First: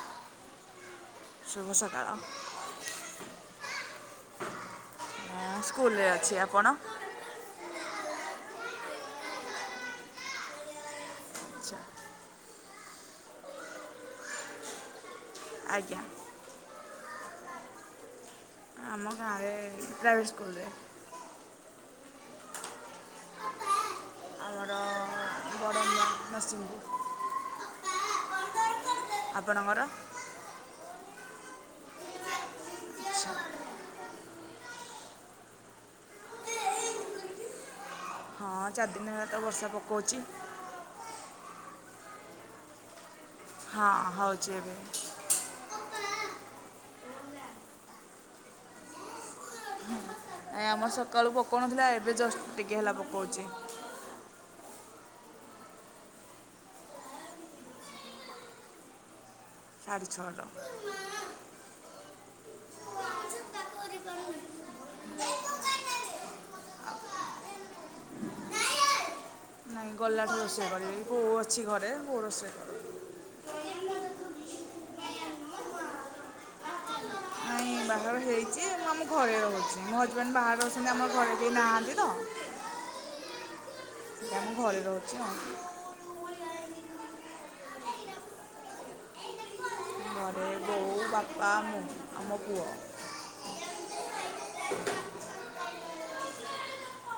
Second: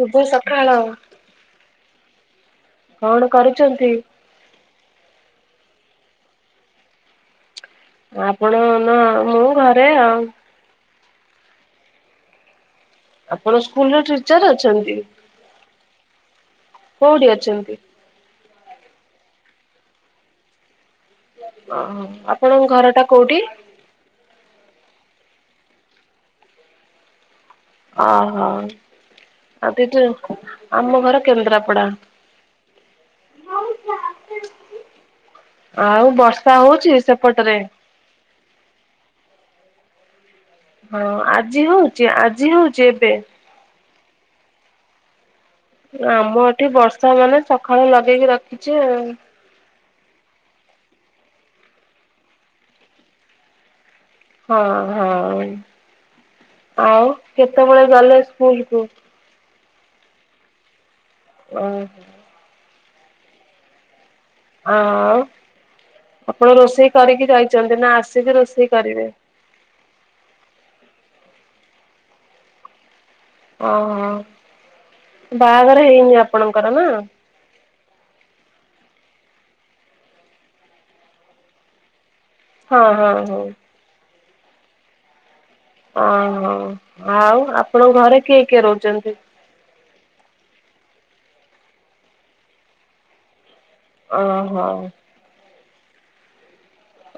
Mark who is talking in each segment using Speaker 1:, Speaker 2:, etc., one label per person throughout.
Speaker 1: ଶୁଭ ସଖାଳ।
Speaker 2: ଶୁଭ ସକାଳ।
Speaker 1: କଣ କରୁଚନ୍ତି?
Speaker 2: ହ ସ୍କୁଲରେ ଅଛି। ଆପଣ?
Speaker 1: ଆପଣ ନ ମୁଁ ଘରେ ଆଉ।
Speaker 2: ଆଚ୍ଛା
Speaker 1: ଆପଣ ସ୍କୁଲରେ ଟିଚର ଅଛନ୍ତି?
Speaker 2: ଆଜ୍ଞା।
Speaker 1: କୋଉଠି ଅଛନ୍ତି?
Speaker 2: ଆମ ଗାଁରେ ପ୍ରାଇଭେଟ୍ ସ୍କୁଲରେ।
Speaker 1: ଓହୋ ଆପଣଙ୍କ ଘରଟା କୋଉଟି?
Speaker 2: ଆମର ବଡ଼ମଆ ନରସିଂହ।
Speaker 1: ଓହୋ [unintelligible] ଆମ ଘର କେନ୍ଦ୍ରାପଡା।
Speaker 2: ଆଚ୍ଛା
Speaker 1: ଆଉ ବର୍ଷା ହଉଚି ସେପଟରେ?
Speaker 2: ହଁ ଚାରିଦିନ ହେଲାତ ବର୍ଷା ପକଉଚି।
Speaker 1: ହଁ ଆଜି ହଉଛି ଆଜି ହଉଛି ଏବେ?
Speaker 2: ହଁ ହଉଛି ଏବେ।
Speaker 1: ଆମଏଠି ବର୍ଷାମାନେ ସକାଳୁ ଲଗେଇକି ରଖିଛି ଆଉ।
Speaker 2: ନାଇଆମ ସକାଳୁ ପକାଉଣଥିଲା ଏବେ ଜଷ୍ଟ ଟିକେ ହେଲା ପକାଉଚି।
Speaker 1: ହଁ ହଁ ଆଉ କେତେବେଳେ ଗଲେ ସ୍କୁଲକୁ?
Speaker 2: ଛାଡେଛଡ଼।
Speaker 1: ଓୁଁ।। ଆଉ। ଆପଣ ରୋଷେଇ କରିକି ଯାଇଛନ୍ତି ନା ଆସିକି ରୋଷେଇ କରିବେ?
Speaker 2: ନାଇଁଗଲାଠୁ ରୋଷେଇ କରିବି ବୋଉ ଅଛି ଘରେ ବୋଉ ରୋଷେଇ
Speaker 1: ଅଁ ହଁ ବାହାଘର ହେଇନି ଆପଣଙ୍କର ନା?
Speaker 2: ନାଇଁ ବାହାଘର ହେଇଛି ମୁଁ ଆମ ଘରେରହୁଛି ମୋ ହଜବେଣ୍ଡ ବାହାରେ ଅଛନ୍ତି ଆମ ଘରେ କେହି ନାହାନ୍ତି ତ।
Speaker 1: ହଁ ହଁ ହଉ।
Speaker 2: ଆମ ଘରେ ରହୁଚି ହଁ।
Speaker 1: ଓହୋ ଆଉ ଆପଣଙ୍କ ଘରେ କିଏ କିଏ ରହଚନ୍ତି?
Speaker 2: ଘରେ ବୋଉ ବାପା ମୁଁ ଆମ ପୁଅ
Speaker 1: ଓହୋ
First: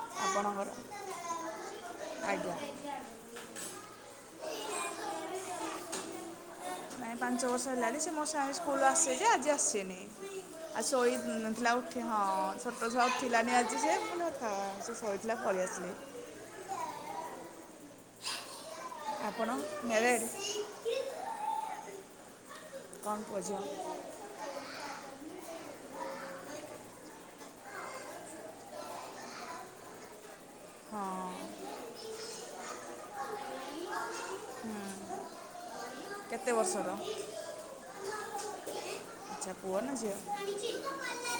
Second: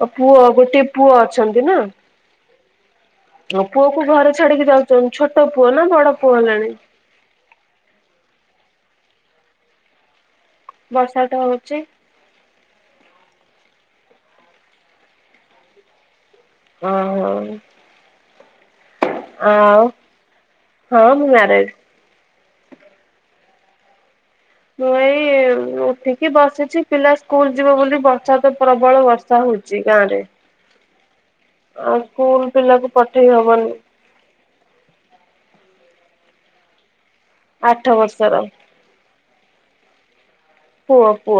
Speaker 1: ଆଉ ପୁଅ
Speaker 2: ଆପଣଙ୍କର
Speaker 1: ଗୋଟେ ପୁଅ ଅଛନ୍ତି ନା
Speaker 2: ଆଜ୍ଞା
Speaker 1: ହ ପୁଅକୁ ଘରେ ଛାଡିକି ଯାଉଛନ୍ତି ଛୋଟ ପୁଅ ନା ବଡ ପୁଅ ହେଲାଣି
Speaker 2: ପ୍ରାଇ ପାଞ୍ଚ ବର୍ଷ ହେଲାଣି ସେ ମୋ ସଙ୍ଗେ ସ୍କୁଲ ଆସିେ ଯେ ଆଜି ଆସି ନି ଆଉସୋଇ
Speaker 1: ବର୍ଷା ତ
Speaker 2: ନଥିଲା
Speaker 1: ହଉଛି
Speaker 2: ଉଠି ହଁ ଛୋଟ ଛୁଆ ଉଠିଲାାନି ଆଜି ସେ ପ ସେ ସୋଇଥିଲା ପଳେଇ ଆସିଲି
Speaker 1: ଅ ହଁ
Speaker 2: ଆପଣ ମ୍ୟାରେଜ
Speaker 1: ହଁ ମୁଁ ମ୍ୟାରେଜ।
Speaker 2: କଣ ପୁଅ ଝିଅ
Speaker 1: ମୁଁ ଏଇ ଉଠିକି ବସିଛି ପିଲା ସ୍କୁଲ ଯିବ ବୋଲି ବର୍ଷା ତ ପ୍ରବଳ ବର୍ଷା ହଉଛି ଗାଁ ରେ। ଆଉ ସ୍କୁଲ ପିଲାକୁ ପଠେଇ ହବନି
Speaker 2: କେତେ ବର୍ଷର?
Speaker 1: ଆଠ ବର୍ଷର।
Speaker 2: ଆଚ୍ଛା ପୁଅ ନା ଝିଅ?
Speaker 1: ପୁଅ ପୁଅ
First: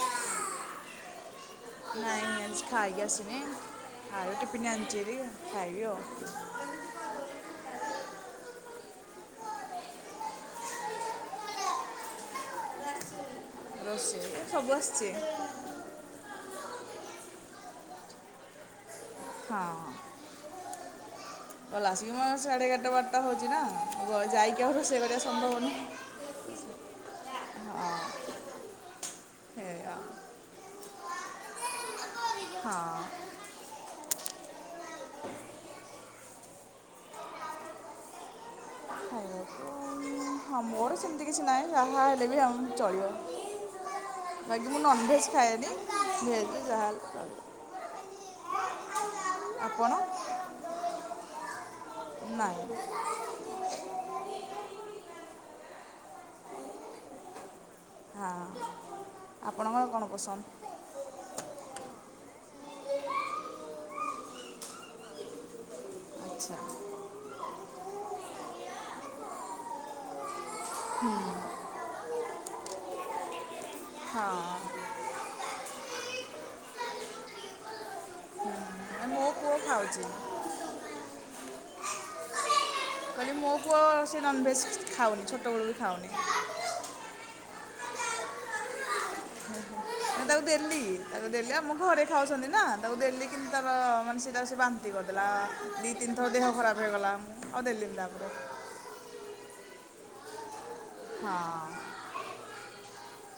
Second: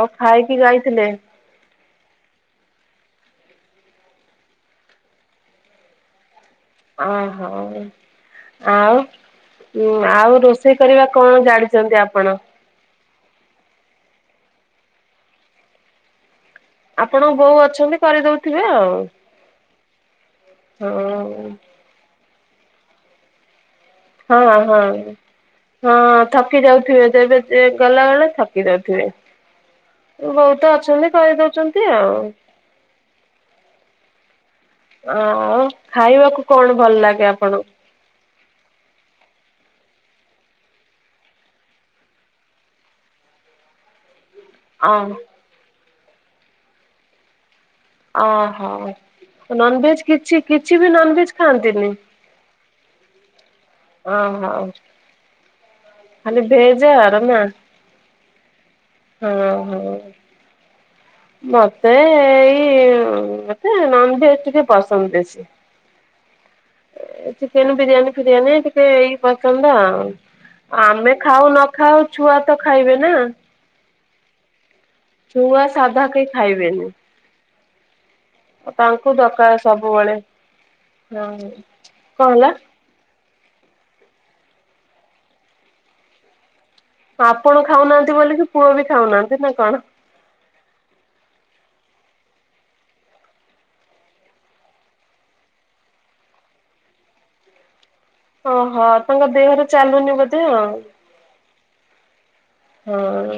Speaker 1: ଆଉ ଖାଇକି ଯାଇଥିଲେ।
Speaker 2: ନାଇଁ ଖାଇିକି ଆସିନି ଆଉ ଟିଫିନି ଆଣିଚି ଖାଇବି ଆଉ।
Speaker 1: ହ ହଁ ଆଉ ଆଉ ରୋଷେଇ କରିବା କଣ ଜାଣିଛନ୍ତି ଆପଣ?
Speaker 2: ରୋଷେଇ ତ ସବୁ ଆସିଛି।
Speaker 1: ଆପଣଙ୍କ ବୋଉ ଅଛନ୍ତି କରିଦଉଥିବେ ଆଉ।
Speaker 2: ହଁ।
Speaker 1: ହଁ ଉଁ।
Speaker 2: ହଉ ଲାସୀ ମା ସାଢ଼େ ଏଗାରଟା ବାରଟା ହଉଚି ନା
Speaker 1: ହଁ ହଁ
Speaker 2: ଯାଇକି ଆଉ
Speaker 1: ହଁ।
Speaker 2: ରୋଷେଇ କରିବା ସମ୍ଭବ ନୁହଁ
Speaker 1: ହଁ ଥକି ଯାଉଥିବେ ଯେବେ ଗଲାବେଳେ ଥକି ଯାଉଥିବେ
Speaker 2: [unintelligible]
Speaker 1: ବୋହୁତ ଅଛନ୍ତି କହିଦଉଚନ୍ତି ଆଉ
Speaker 2: ହଁ।
Speaker 1: ଅଁ ଖାଇବାକୁ କଣ ଭଲ ଲାଗେ ଆପଣ
Speaker 2: ଆ ହଁ ମୋର ସେମିତି କିଛି ନାହିଁ ଯାହା ହେଲେ ବି ଆଉ ଚଳିବ ବାକି ମୁଁ
Speaker 1: ଅଁ
Speaker 2: ନନଭେଜ୍ ଖାଏନି ଭେଜ ଜାହା ହେଲେ
Speaker 1: ଓହୋ
Speaker 2: ଆପଣ
Speaker 1: ନନଭେଜ କିଛି କିଛି ବି ନନଭେଜ ଖାଆନ୍ତିନି
Speaker 2: ନା।
Speaker 1: ହଁ ହଉ ଖାଲି ଭେଜ [unintelligible]
Speaker 2: ହଁ ଆପଣଙ୍କର
Speaker 1: ହଁ।
Speaker 2: କଣ ପସନ୍ଦ।
Speaker 1: ମତେ ଏଇ ମତେ ନନଭେଜ ଟିକେ ପସନ୍ଦ ବେସି।
Speaker 2: ଆଛା।
Speaker 1: ଚିକେନ ବିରିୟାନୀ ଫିରିୟାନୀ ଟିକେ ଏଇ ପସନ୍ଦ ଆଉ ଆମେ ଖାଉ ନ ଖାଉ ଛୁଆ ତ ଖାଇବେ ନା
Speaker 2: ହଁ।
Speaker 1: ଛୁଆ ସାଧା କେହି ଖାଇବେନି। ତାଙ୍କୁ
Speaker 2: ମୋ ପୁଅ
Speaker 1: ଦରକାର
Speaker 2: ଖାଉଛି
Speaker 1: ସବୁବେଳେ ହଁ କଣ ହେଲା
Speaker 2: କହିଲି ମୋ ପୁଅ ସେ ନନ୍ଭେଜ୍ ଖାଉନି ଛୋଟବେଳୁ ବି ଖାଉନି।
Speaker 1: ଆପଣ ଖାଉନାହାନ୍ତି ବୋଲି ପୁଅ ବି ଖାଉନାହାନ୍ତି ନା କଣ।
Speaker 2: ମୁଁ ତାକୁ ଦେଲି ତାକୁ ଦେଲି ଆଉ ମୁଁ ଘରେ ଖାଉଛନ୍ତି ନା ତାକୁ ଦେଲି କିନ୍ତୁ ତାର ମାନେ ସେ ତା ସେ ବାନ୍ତି ନ୍ତି କରିଦେଲା ଦି ତିନି ଥର ଦେହ ଖରାପ ହେଇଗଲା ଆଉ ଦେଲିନ ତାପରେ
Speaker 1: ଓହୋ ତାଙ୍କ ଦେହରେ ଚାଲୁନି ବୋଧେ ଆଉ
Speaker 2: ହଁ।
Speaker 1: ହଁ।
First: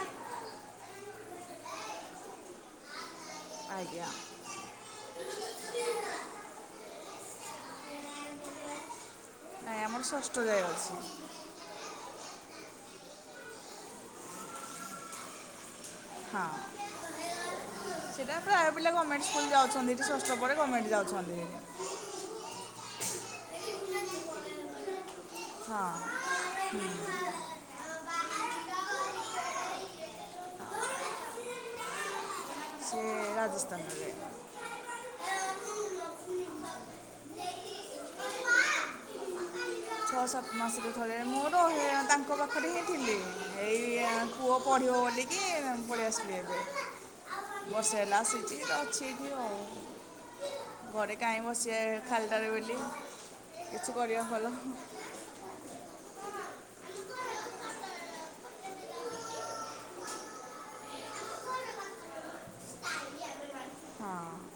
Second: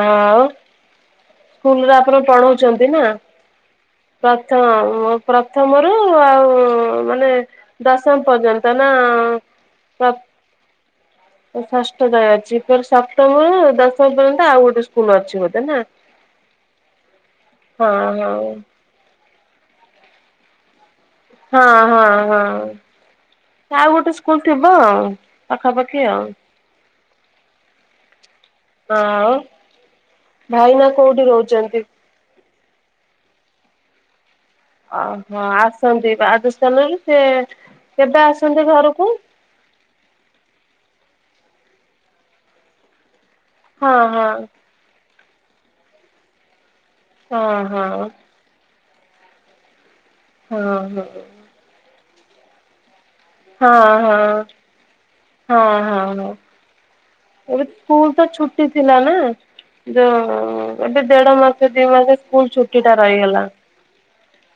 Speaker 1: ଆଉ ସ୍କୁଲରେ ଆପଣ ପଢଉଚନ୍ତି ନା।
Speaker 2: ଆଜ୍ଞା।
Speaker 1: ପ୍ରଥମ ପ୍ରଥମରୁ ଆଉ ମାନେ ଦଶମ ପର୍ଯ୍ୟନ୍ତ ନା
Speaker 2: ନାଇ ଆମର ଷଷ୍ଠ ଯାଏ ଅଛି।
Speaker 1: ଷଷ୍ଠ ଯାଏ ଅଛି ଫେର ସପ୍ତମରୁ ଦଶମ ପର୍ଯ୍ୟନ୍ତ ଆଉ ଗୋଟେ ସ୍କୁଲ ଅଛି ବୋଧେ ନା।
Speaker 2: ହଁ
Speaker 1: ହଁ
Speaker 2: ସେଟା ପ୍ରା
Speaker 1: ହଁ
Speaker 2: ପିଲା ଗଭର୍ଣ୍ଣମେଟ ସ୍କୁଲ ଯାଉଛନ୍ତି ଏଠ ଷଷ୍ଠ ପରେ ଗର୍ଣ୍ଣମେଣ୍ଟ ଯାଉଛନ୍ତି।
Speaker 1: ହଁ ହଁ ହଁ ଆଉ ଗୋଟେ ସ୍କୁଲ ଥିବ ଆଉ ପାଖାପାଖି ଆଉ।
Speaker 2: ହୁଁ
Speaker 1: ଆଉ ଭାଇନା କୋଉଟି ରୋହୁଚନ୍ତି।
Speaker 2: ସେ ରାଜସ୍ଥାନରେ।
Speaker 1: ଓହୋ ଆସନ୍ତି ବାଜସ୍ଥାନରୁ ସେ କେବେ ଆସନ୍ତି ଘରକୁ।
Speaker 2: ଛଅ ସାତ ମାସରେ ଥରେ ମୁଁ ରହେ ତାଙ୍କ ପାଖରେ ହିଁ ଥିଲି ଏଇ
Speaker 1: ହଁ ହଁ
Speaker 2: ପୁଅ ପଢିବ ବୋଲିିକି ପଳିଆସିଲି ଏବେ
Speaker 1: ହଁ
Speaker 2: ବର୍ଷେ ହେଲା ଆସିଛି ଅଛି।
Speaker 1: ହଁ ହଁ
Speaker 2: ଘରେ କାହିଁ ବସିବେ ଖାଲିଟାରେ ବୋଲି କିଛି କରିବା
Speaker 1: ହଁ
Speaker 2: ଭଲ
Speaker 1: ହଁ ହଁ ହଁ। ଏବେ ସ୍କୁଲ ତ ଛୁଟି ଥିଲା ନା। ଯୋଉ ଏବେ ଦେଢ ମାସେ ଦି ମାସେ ସ୍କୁଲ ଛୁଟି ଟା ରହିଗଲା।
Speaker 2: ହଁ।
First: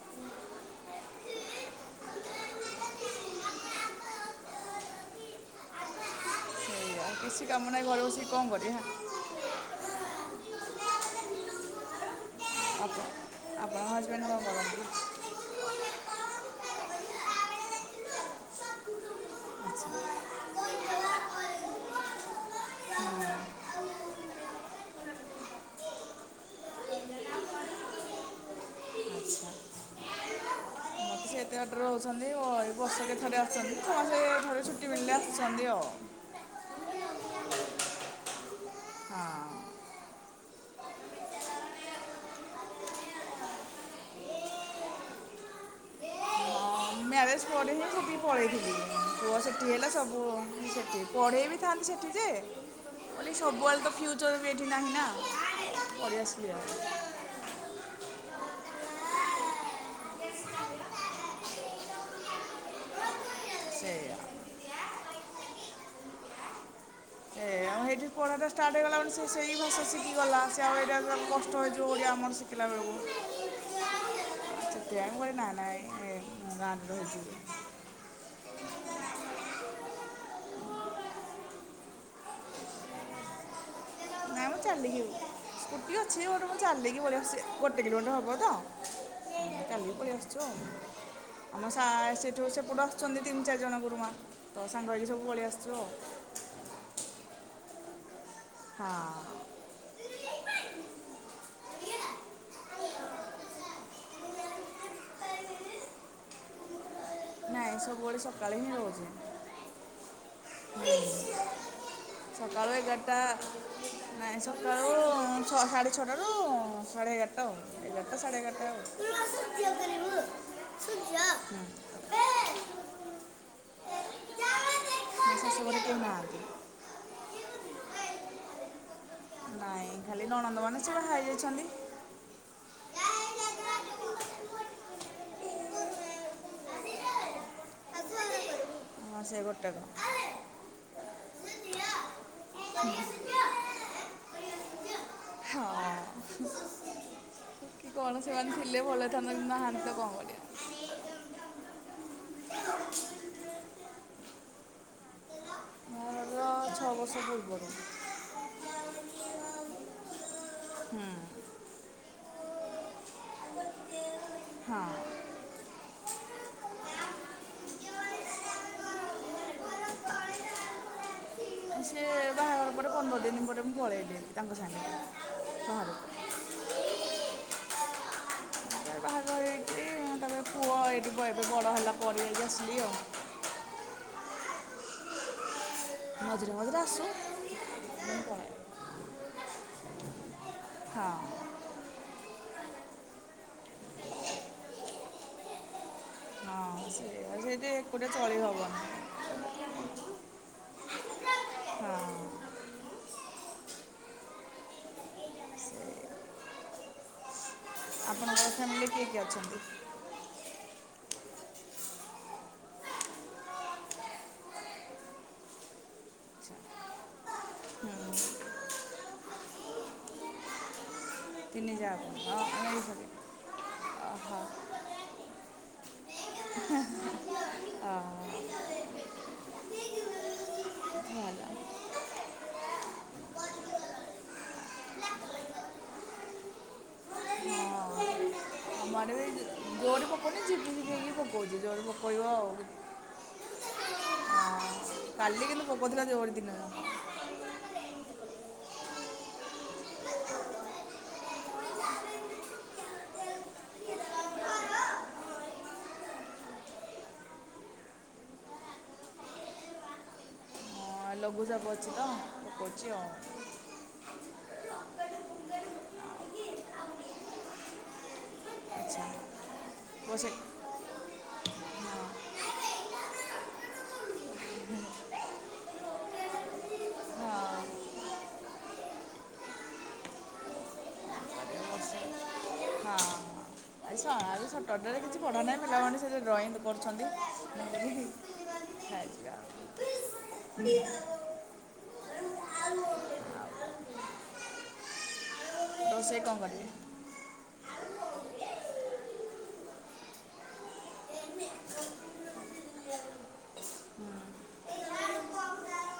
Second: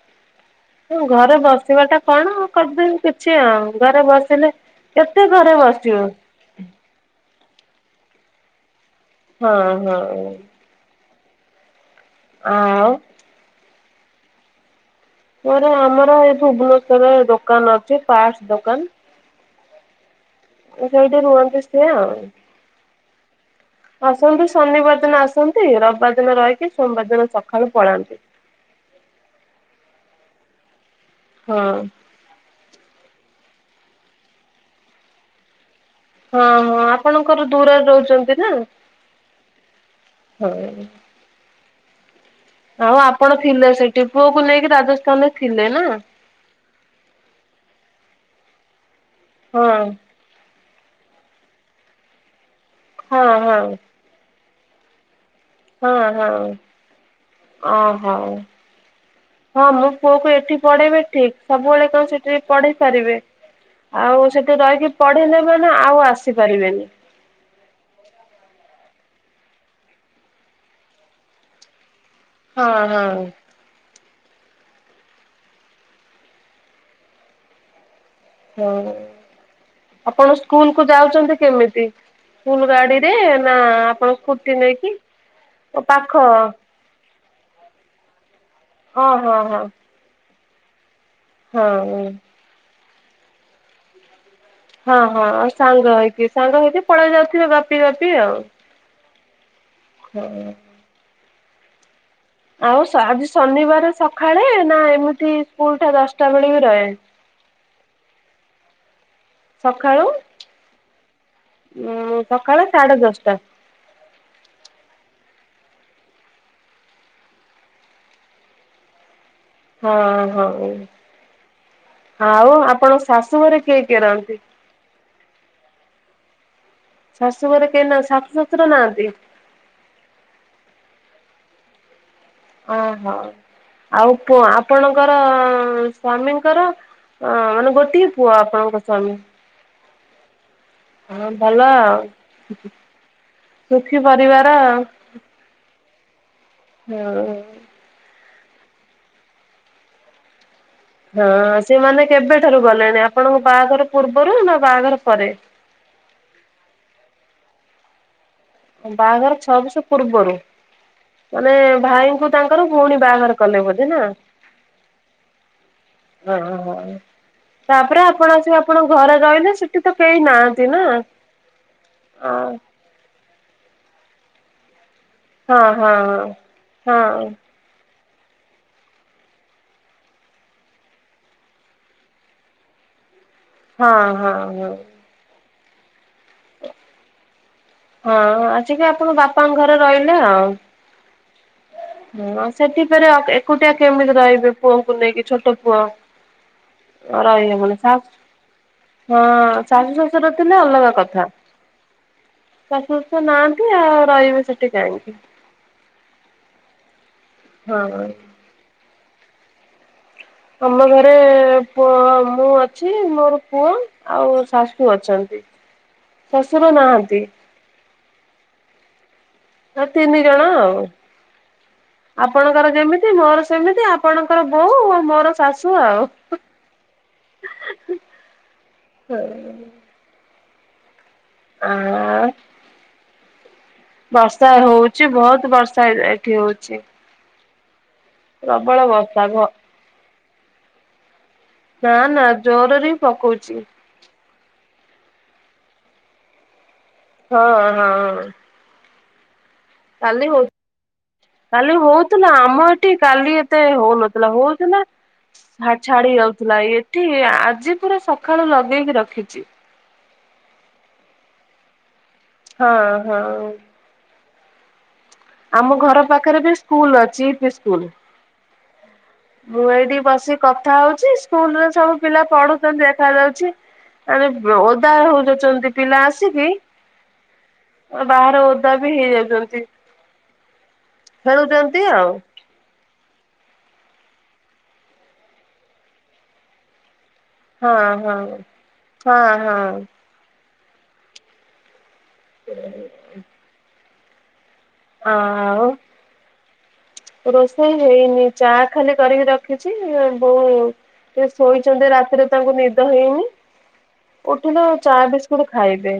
Speaker 1: ହ ଘରେ ବସିବା ଟା କଣ କରିଦେ କିଛି ଆଉ ଘରେ ବସିଲେ କେତେ ଘରେ ବସିବ।
Speaker 2: ସେଇଆ କିଛି କାମ ନାହିଁ ଘରେ ବସିକି କଣ କରିଆ
Speaker 1: ହଁ ହଁ। ଆଉ
Speaker 2: ଅବ ଆପଣ ଆପଣ ହଜବେଣ୍ଡ କ ଣ କରନ୍ତି?
Speaker 1: ମୋର ଆମର ଏ ଭୁବନେଶ୍ଵରେ ଦୋକାନ ଅଛି ପାର୍ଟ ଦୋକାନ।
Speaker 2: [unintelligible]
Speaker 1: ସେଇଠି ରୁହନ୍ତି ସିଏ ଆଉ।
Speaker 2: ହୁଁ।
Speaker 1: ଆସନ୍ତି, ଶନିବାର ଦିନ ଆସନ୍ତି ରବିବାର ଦିନ ରହିକି ସୋମବାର ଦିନ ସକାଳୁ ପଳାନ୍ତି।
Speaker 2: ମୋତେ ସେ ଏତେ
Speaker 1: ହଁ
Speaker 2: ବାଟରେ ରହୁଛନ୍ତି ଆ ଏ ବର୍ଷ କେ ଥରେ ଆସଛନ୍ତି ନହେଲେ ଘରେ ଛୁଟି ମିଳିଲେ ଆସୁଛନ୍ତି ଆଉ।
Speaker 1: ହଁ ହଁ ଆପଣଙ୍କର ଦୂରରେ ରହୁଛନ୍ତି ନା।
Speaker 2: ହଁ।
Speaker 1: ହଁ। ଆଉ ଆପଣ ଥିଲେ ସେଠି ପୁଅ କୁ ନେଇକି ରାଜସ୍ଥାନ ରେ ଥିଲେ ନା।
Speaker 2: ମ୍ୟାରେଜ୍ ପରେନି ହିଁ ସେଠିକି ପଳେଇଥିଲି ପୁଅ
Speaker 1: ହଁ।
Speaker 2: ସେଠି ହେଲା ସବୁ ସେଠି, ପଢେଇ ବି ଥାନ୍ତି ସେଠି ଯେ ମୁଁ
Speaker 1: ହଁ
Speaker 2: କହିଲି
Speaker 1: ହଁ
Speaker 2: ସବୁଆଲେ ତ ଫିଉ ଚର୍ ବି ଏଠି ନାହିଁ ନା।
Speaker 1: ହଁ
Speaker 2: ପଳେଇ
Speaker 1: ହଁ
Speaker 2: ଆସିଲି ଆଉ
Speaker 1: ଓ ହଉ। ହଁ ମୋ ପୁଅକୁ ଏଠି ପଢେଇବି ଠିକ ସବୁବେଳେ କଣ ସେଠି ପଢେଇ ପାରିବେ।
Speaker 2: ସେଇଆ
Speaker 1: ଆଉ ସେଠି ରହିକି ପଢେଇଲେ ମାନେ ଆଉ ଆସିପାରିବେନି।
Speaker 2: ଏ ଆଉ ହେଇଠି ପଢା ଟା ଷ୍ଟାର୍ଟ ହେଇଗଲା ମାନେ ସେ ସେଇ ଭାସା ଶିଖିଗଲା ସେ ଆଉ ଏଇଟା କଷ୍ଟ ହେଇଯିବ ଓଡିଆ ଆମର
Speaker 1: ହଁ
Speaker 2: କିଲା ବେଳକୁ
Speaker 1: ହଁ
Speaker 2: ସେଥି ପାଇଁ ମୁଁ କହିଲି ନାଇ ନାଇ ଗାଧୋଉଚି।
Speaker 1: ହଁ। ଆପଣ ସ୍କୁଲ କୁ ଯାଉଛନ୍ତି କେମିତି ସ୍କୁଲ ଗାଡିରେ ନା ଆପଣ
Speaker 2: ନାଇଁ
Speaker 1: ସ୍କୁଟି
Speaker 2: ମୁଁ
Speaker 1: ନେଇକି
Speaker 2: ଚାଲିକି
Speaker 1: ଓ
Speaker 2: ସ୍କୁଟି
Speaker 1: ପାଖ
Speaker 2: ଅଛି ବଟ୍ ମୁଁ ଚାଲିକି ପଳିଆସୁଚି ଗୋଟେ କିଲୋମିଟର ହବ ତ।
Speaker 1: ହଁ ହଁ ହଁ।
Speaker 2: ଛୁ ଆମ ସା
Speaker 1: ହଁ।
Speaker 2: ସେଠୁ ସେପଟୁ ଆସୁଛନ୍ତି ତିନି ଚାରିଜଣ ଗୁରୁମା। ତ ସାଙ୍ଗ
Speaker 1: ହଁ
Speaker 2: ହେଇକି
Speaker 1: ହଁ
Speaker 2: ସବୁ ପଳେଇ
Speaker 1: ଆଉ
Speaker 2: ଆସୁଛୁ
Speaker 1: ସାଙ୍ଗ ହେଇକି ସାଙ୍ଗ ହେଇକି ପଳେଇ ଯାଉଥିବେ ଗପି ଗପି ଆଉ।
Speaker 2: ହଁ।
Speaker 1: ହଁ। ଆଉ ଆଜି ଶନିବାର ସକାଳେ ନା ଏମିତି ସ୍କୁଲ ଟା ଦଶଟା ବେଳେ ବି ରହେ?
Speaker 2: ନାଇଁ ସବୁବେଳେ ସକାଳେ ହିଁ ରହୁଛି।
Speaker 1: ସକାଳୁ ଉଁ ସକାଳ
Speaker 2: ସକାଳୁ
Speaker 1: ସାଢେ
Speaker 2: ଏଗାଟା
Speaker 1: ଦଶଟା
Speaker 2: ନାଇ ସକାଳୁ ସାଢ଼େ ଛଅଟାରୁ ସାଢ଼େ ଏଗାରଟା ଆଉ। ଏଗାଟା ସାଢ଼େଏଗାଟା ଆଉ।
Speaker 1: ହଁ ହଁ ଆଉ ଆପଣ ଶାଶୁ ଘରେ କିଏ କିଏ ରହନ୍ତି?
Speaker 2: ମୋ ଶାଶୁଘରେ କେହି ନାହାନ୍ତି।
Speaker 1: ଶାଶୁଘରେ କେହି ନାନ୍ତି ଶାଶୁ ଶଶୁର ନାହାନ୍ତି।
Speaker 2: ନାଇଁ ଖାଲି ନଣନ୍ଦ ମାନେ ସେ ବାହା ହେଇଯାଇଛନ୍ତି।
Speaker 1: ଓ ହୋ। ଆଉ ଆପଣଙ୍କର ସ୍ଵାମୀଙ୍କର ଅ ମାନେ ଗୋଟେ ଟିଏ ପୁଅ ଆପଣଙ୍କ ସ୍ୱା।
Speaker 2: ହଁ ସେ ଗୋଟେକ।
Speaker 1: ହଁ ଭଲ ଆଉ, ସୁୁଖୀ ପରିବାର।
Speaker 2: ହଁ।
Speaker 1: ହଁ।
Speaker 2: କଣ ସେମାନେ ଥିଲେ ଭଲହେଇଥାନ୍ତା ନାହାନ୍ତି ତ କଣ କରିବି।
Speaker 1: ହଁ ସେମାନେ କେବେଠାରୁ ଗଲେଣି ଆପଣଙ୍କ ବାହାଘର ପୂର୍ବରୁ ନା ବାହାଘର ପରେ?
Speaker 2: ଅ ଛଅ ବର୍ଷ ପୂର୍ବ ରୁ।
Speaker 1: ବାହାଘର ଛଅ ବର୍ଷ ପୂର୍ବରୁ
Speaker 2: ହୁଁ।
Speaker 1: ମାନେ ଭାଇଙ୍କୁ ତାଙ୍କର ଭଉଣୀ ବାହାଘର କଲେ ବୋଧେ ନା?
Speaker 2: ହଁ।
Speaker 1: ଓ ହ ତାପରେ ଆପଣ ଆସି ଆପଣଙ୍କ ଘରେ ରହିଲେ ସେଠି ତ କେହି ନାହାନ୍ତି ନା?
Speaker 2: ସିଏ
Speaker 1: ହଁ
Speaker 2: ବାହାଘର ପରେ ପନ୍ଦର ଦିନ ପରେ ମୁଁ ପଳେଇଲି ତାଙ୍କ ସାଙ୍ଗରେ
Speaker 1: ହଁ ହଁ
Speaker 2: ବାହାରକୁ
Speaker 1: ହଁ।
Speaker 2: ବାହାଘର ହେଇକି ତାପରେ ପୁଅ ଏଇଟି ଏବେ ବଡ ହେଲା ପରେ ଯାଇକି ଆସିଲି ଆଉ।
Speaker 1: ହଁ ହଁ ହଁ।
Speaker 2: ମଝିରେ ମଝିରେ ଆସୁ।
Speaker 1: ହଁ
Speaker 2: ମୁଁ ପଳାଏ
Speaker 1: ଆସିକି ଆପଣ ବାପାଙ୍କ ଘରେ ରହିଲେ ଆଉ।
Speaker 2: ହଁ
Speaker 1: ହୁଁ ସେଠି ଫେରେ ଏକୁଟିଆ କେମିତି ରହିବେ ପୁଅଙ୍କୁ ନେଇକି ଛୋଟ ପୁଅ।
Speaker 2: ହଁ ସେ-
Speaker 1: ରହିବେ
Speaker 2: ସେଇଠି
Speaker 1: ପୁଣି ଶା
Speaker 2: ଏକୁଟିଆ ଚଳି ହେବନି
Speaker 1: ହଁ ଶାଶୁ ଶଶୁର ଥିଲେ ଅଲଗା କଥା।
Speaker 2: ହଁ।
Speaker 1: ଶାଶୁ ଶଶୁର ନାହାଁନ୍ତି ଆଉ ରହିବେ ସେଠି କାହିଁକି? ହଁ।
Speaker 2: ଫାମିଲରେ କିଏ କିଏ ଅଛନ୍ତି?
Speaker 1: ଆମ ଘରେ ପୁଅ ମୁଁ ଅଛି ମୋର ପୁଅ। ଆଉ ଶାଶୁ ଅଛନ୍ତି ଶ୍ୱଶୁର ନାହାନ୍ତି। ସେ ତିନି ଜଣ ଆଉ।
Speaker 2: ତିନି ଯା ହଁ
Speaker 1: ଆପଣଙ୍କର
Speaker 2: ଆମେ ଏଇ ସବୁ।
Speaker 1: ଯେମିତି ମୋର ସେମିତି
Speaker 2: ଓହୋ
Speaker 1: ଆପଣଙ୍କର ବୋଉ ମୋର ଶାଶୁ ଆଉ
Speaker 2: ହଁ
Speaker 1: ହ
Speaker 2: ଭଲ
Speaker 1: ହ [inaudible] ବର୍ଷା ହଉଛି ବହୁତ ବର୍ଷା ଏଠି ହଉଛି।
Speaker 2: ହଁ।
Speaker 1: ପ୍ରବଳ ବର୍ଷା ଘ
Speaker 2: ଖାଲି ଝିପି ଝିପି ହେଇକି ପକଉଚି। ଜୋରେ ପକେଇବ ଆଉ।
Speaker 1: ରେ ପକଉଚି।
Speaker 2: କାଲି କିନ୍ତୁ, ପକଉଥିଲା ଜୋରେ ଦିନଯାକ।
Speaker 1: ହଁ, ହଁ,। କାଲି ହଉ କାଲି ହଉଥିଲା। ଆମ ଏଠି, କାଲି ଏତେ ହଉନଥିଲା ହଉଥିଲା ଛାଡି ଛାଡି ଯାଉଥିଲା। ଏଠି ଆଜି ପୁରା ସକାଳୁ, ଲଗେଇକି ରଖିଚି।
Speaker 2: ହଁ। ଲଘୁ ଚାପ ଅଛି ତ।
Speaker 1: ହଁ, ହଁ।
Speaker 2: ର [inaudible]
Speaker 1: ଆମ, ଘର ପାଖରେ ବି ସ୍କୁଲ ଅଛି, ୟୁପି ସ୍କୁଲ
Speaker 2: ଆଚ୍ଛା
Speaker 1: ମୁଁ ଏ ଏଠି
Speaker 2: ବସେ
Speaker 1: ବସି କଥା ହଉଛି। ସ୍କୁଲରେ, ସବୁ ପିଲା ପଢୁଛନ୍ତି ଦେଖା ଯାଉଛି। ଖାଲି ଓଦା ହଉଚନ୍ତି। ପିଲା ଆସିକି
Speaker 2: ହଁ
Speaker 1: ବାହାର ଓଦା ବି ହେଇଯାଉଚନ୍ତି। ଖେଳୁଚନ୍ତି ଆଉ।
Speaker 2: ହଁ। ଆଜି ସଁ ଆଜି ସଟର ଡେରେ କିଛି ପଢା ନାଇଁ ପିଲାମାନେ ସେଠି ଡ୍ରଇଂ କରୁଛନ୍ତି। ମୁଁ
Speaker 1: ହଁ,
Speaker 2: କହିଲି
Speaker 1: ହଁ। ହଁ, ହଁ।
Speaker 2: ବ [inaudible]
Speaker 1: ହଁ [inaudible] ହଁ। ଆଉ,
Speaker 2: ରୋଷେଇ କଣ କରିବେ।
Speaker 1: ରୋଷେଇ ହେଇନି ଚା ଖାଲି କରିକି ରଖିଛି ବୋଉ ସେ ଶୋଇଛନ୍ତି ରାତିରେ ତାଙ୍କୁ ନିଦ ହେଇନି। ଉଠିଲୁ ଚା ବିସ୍କୁିଟ ଖାଇବେ।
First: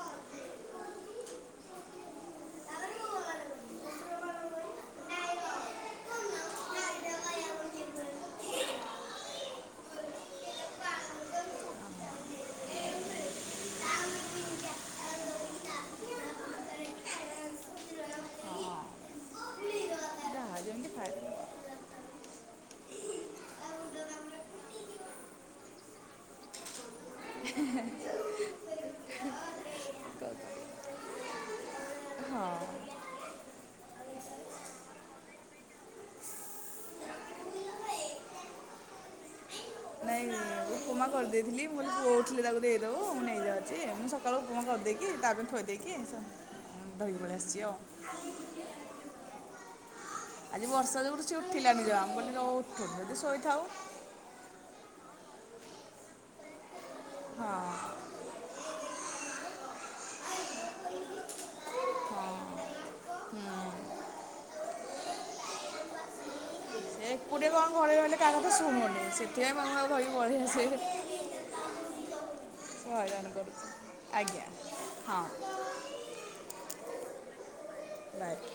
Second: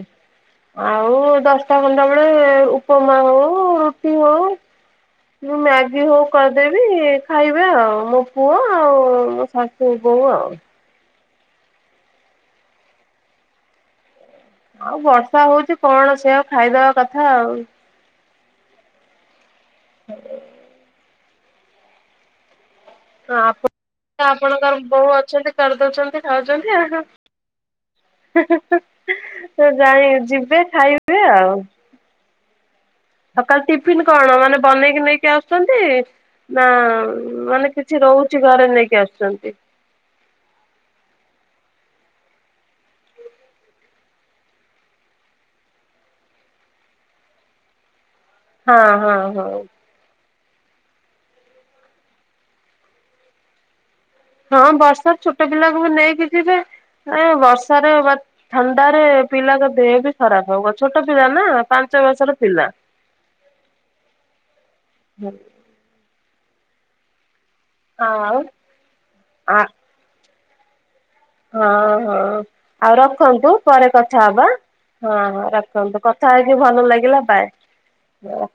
Speaker 1: ଆଉ ଦଶଟା ଖଣ୍ଡ ବେଳେ ଉପମା ହଉ ରୁଟି ହଉ କି ମ୍ୟାଆ ଗୀ ହଉ କରିଦେବି ଖାଇବେ ଆଉ ମୋ ପୁଅ ଆଉ ମୋ ଶାଶୁ ବୋଉ ଆଉ। ଆଉ ବର୍ଷା ହଉଛି କଣ ସେ ଆଉ ଖାଇବା କଥା ଆଉ।
Speaker 2: ହଁ ଯାହା ଯେମିତି
Speaker 1: [inaudible]
Speaker 2: ଖାଇଦେବା
Speaker 1: ହଁ ଆପ ଆପଣଙ୍କର ବୋଉ ଅଛନ୍ତି କରିଦଉଛନ୍ତି ଖାଉଛନ୍ତି ଆଉ।
Speaker 2: [inaudible]
Speaker 1: ଯାଇଁ ଯିବେ ଖାଇବେ ଆଉ।
Speaker 2: ହଁ।
Speaker 1: ଆଉ ସକାଳୁ ଟିଫିନ କଣ ମାନେ ବନେଇକି ନେଇକି ଆସୁଛନ୍ତି। ନା ମାନେ କିଛି ରହୁଛି ଘରେ ନେଇକି ଆସୁଛନ୍ତି।
Speaker 2: ନାଇଁ ଉପମା କରିଦେଇଥିଲି ମୁଁ କଲି ପୁଅ ଉଠିଲେ ତାକୁ ଦେଇଦବୁ ମୁଁ ନେଇଯାଉଛି ମୁଁ ସକାଳୁ ଉପମା କରିଦେଇକି ତାପାଇଁ ଥୋଇ ଦେଇକି କି ଧରିିକି ପଳେଇ ଆସିଛି ଆଉ।
Speaker 1: ହଁ ହଁ ହଁ।
Speaker 2: ଆଜି ବର୍ଷା ଯୋଗୁଁ ରୁ ସେ ଉଠିଲାନି ଜମା ମୁଁ କହିଲି ନ ଉଠୁଚି ଯଦି ଶୋଇଥାଉ।
Speaker 1: ହଁ ବର୍ଷା ଛୋଟ ପିଲାକୁ ବି ନେଇକି ଯିବେ ଏ
Speaker 2: ହଁ
Speaker 1: ବର୍ଷାରେ ବା ଥଣ୍ଡାରେ ପିଲାଙ୍କ ଦେହ ବି ଖରାପ ହବ ଛୋଟ ପିଲା ନା ପାଞ୍ଚ ବର୍ଷର ପିଲା।
Speaker 2: ହୁଁ।
Speaker 1: [inaudible]
Speaker 2: ମୁଁ ଟିକେ କଣ ଘରେ ରହିଲେ କାହା
Speaker 1: ଆଉ
Speaker 2: କଥା ଶୁଣୁନି ସେଥିପାଇଁ
Speaker 1: ଆ
Speaker 2: ମୁଁ ତାକୁ ଧରିକି ପଳେଇ ଆସେ।
Speaker 1: ହଁ ହଁ ଆଉ
Speaker 2: ହଇରାଣ
Speaker 1: ରଖନ୍ତୁ
Speaker 2: କରୁଛି
Speaker 1: ପରେ କଥା
Speaker 2: ଆଜ୍ଞା
Speaker 1: ହବା ହଁ ହଁ ରଖ ନ୍ତୁ କଥା ହେଇକି ଭଲ ଲାଗିଲା ବାଏ।
Speaker 2: ବାଏ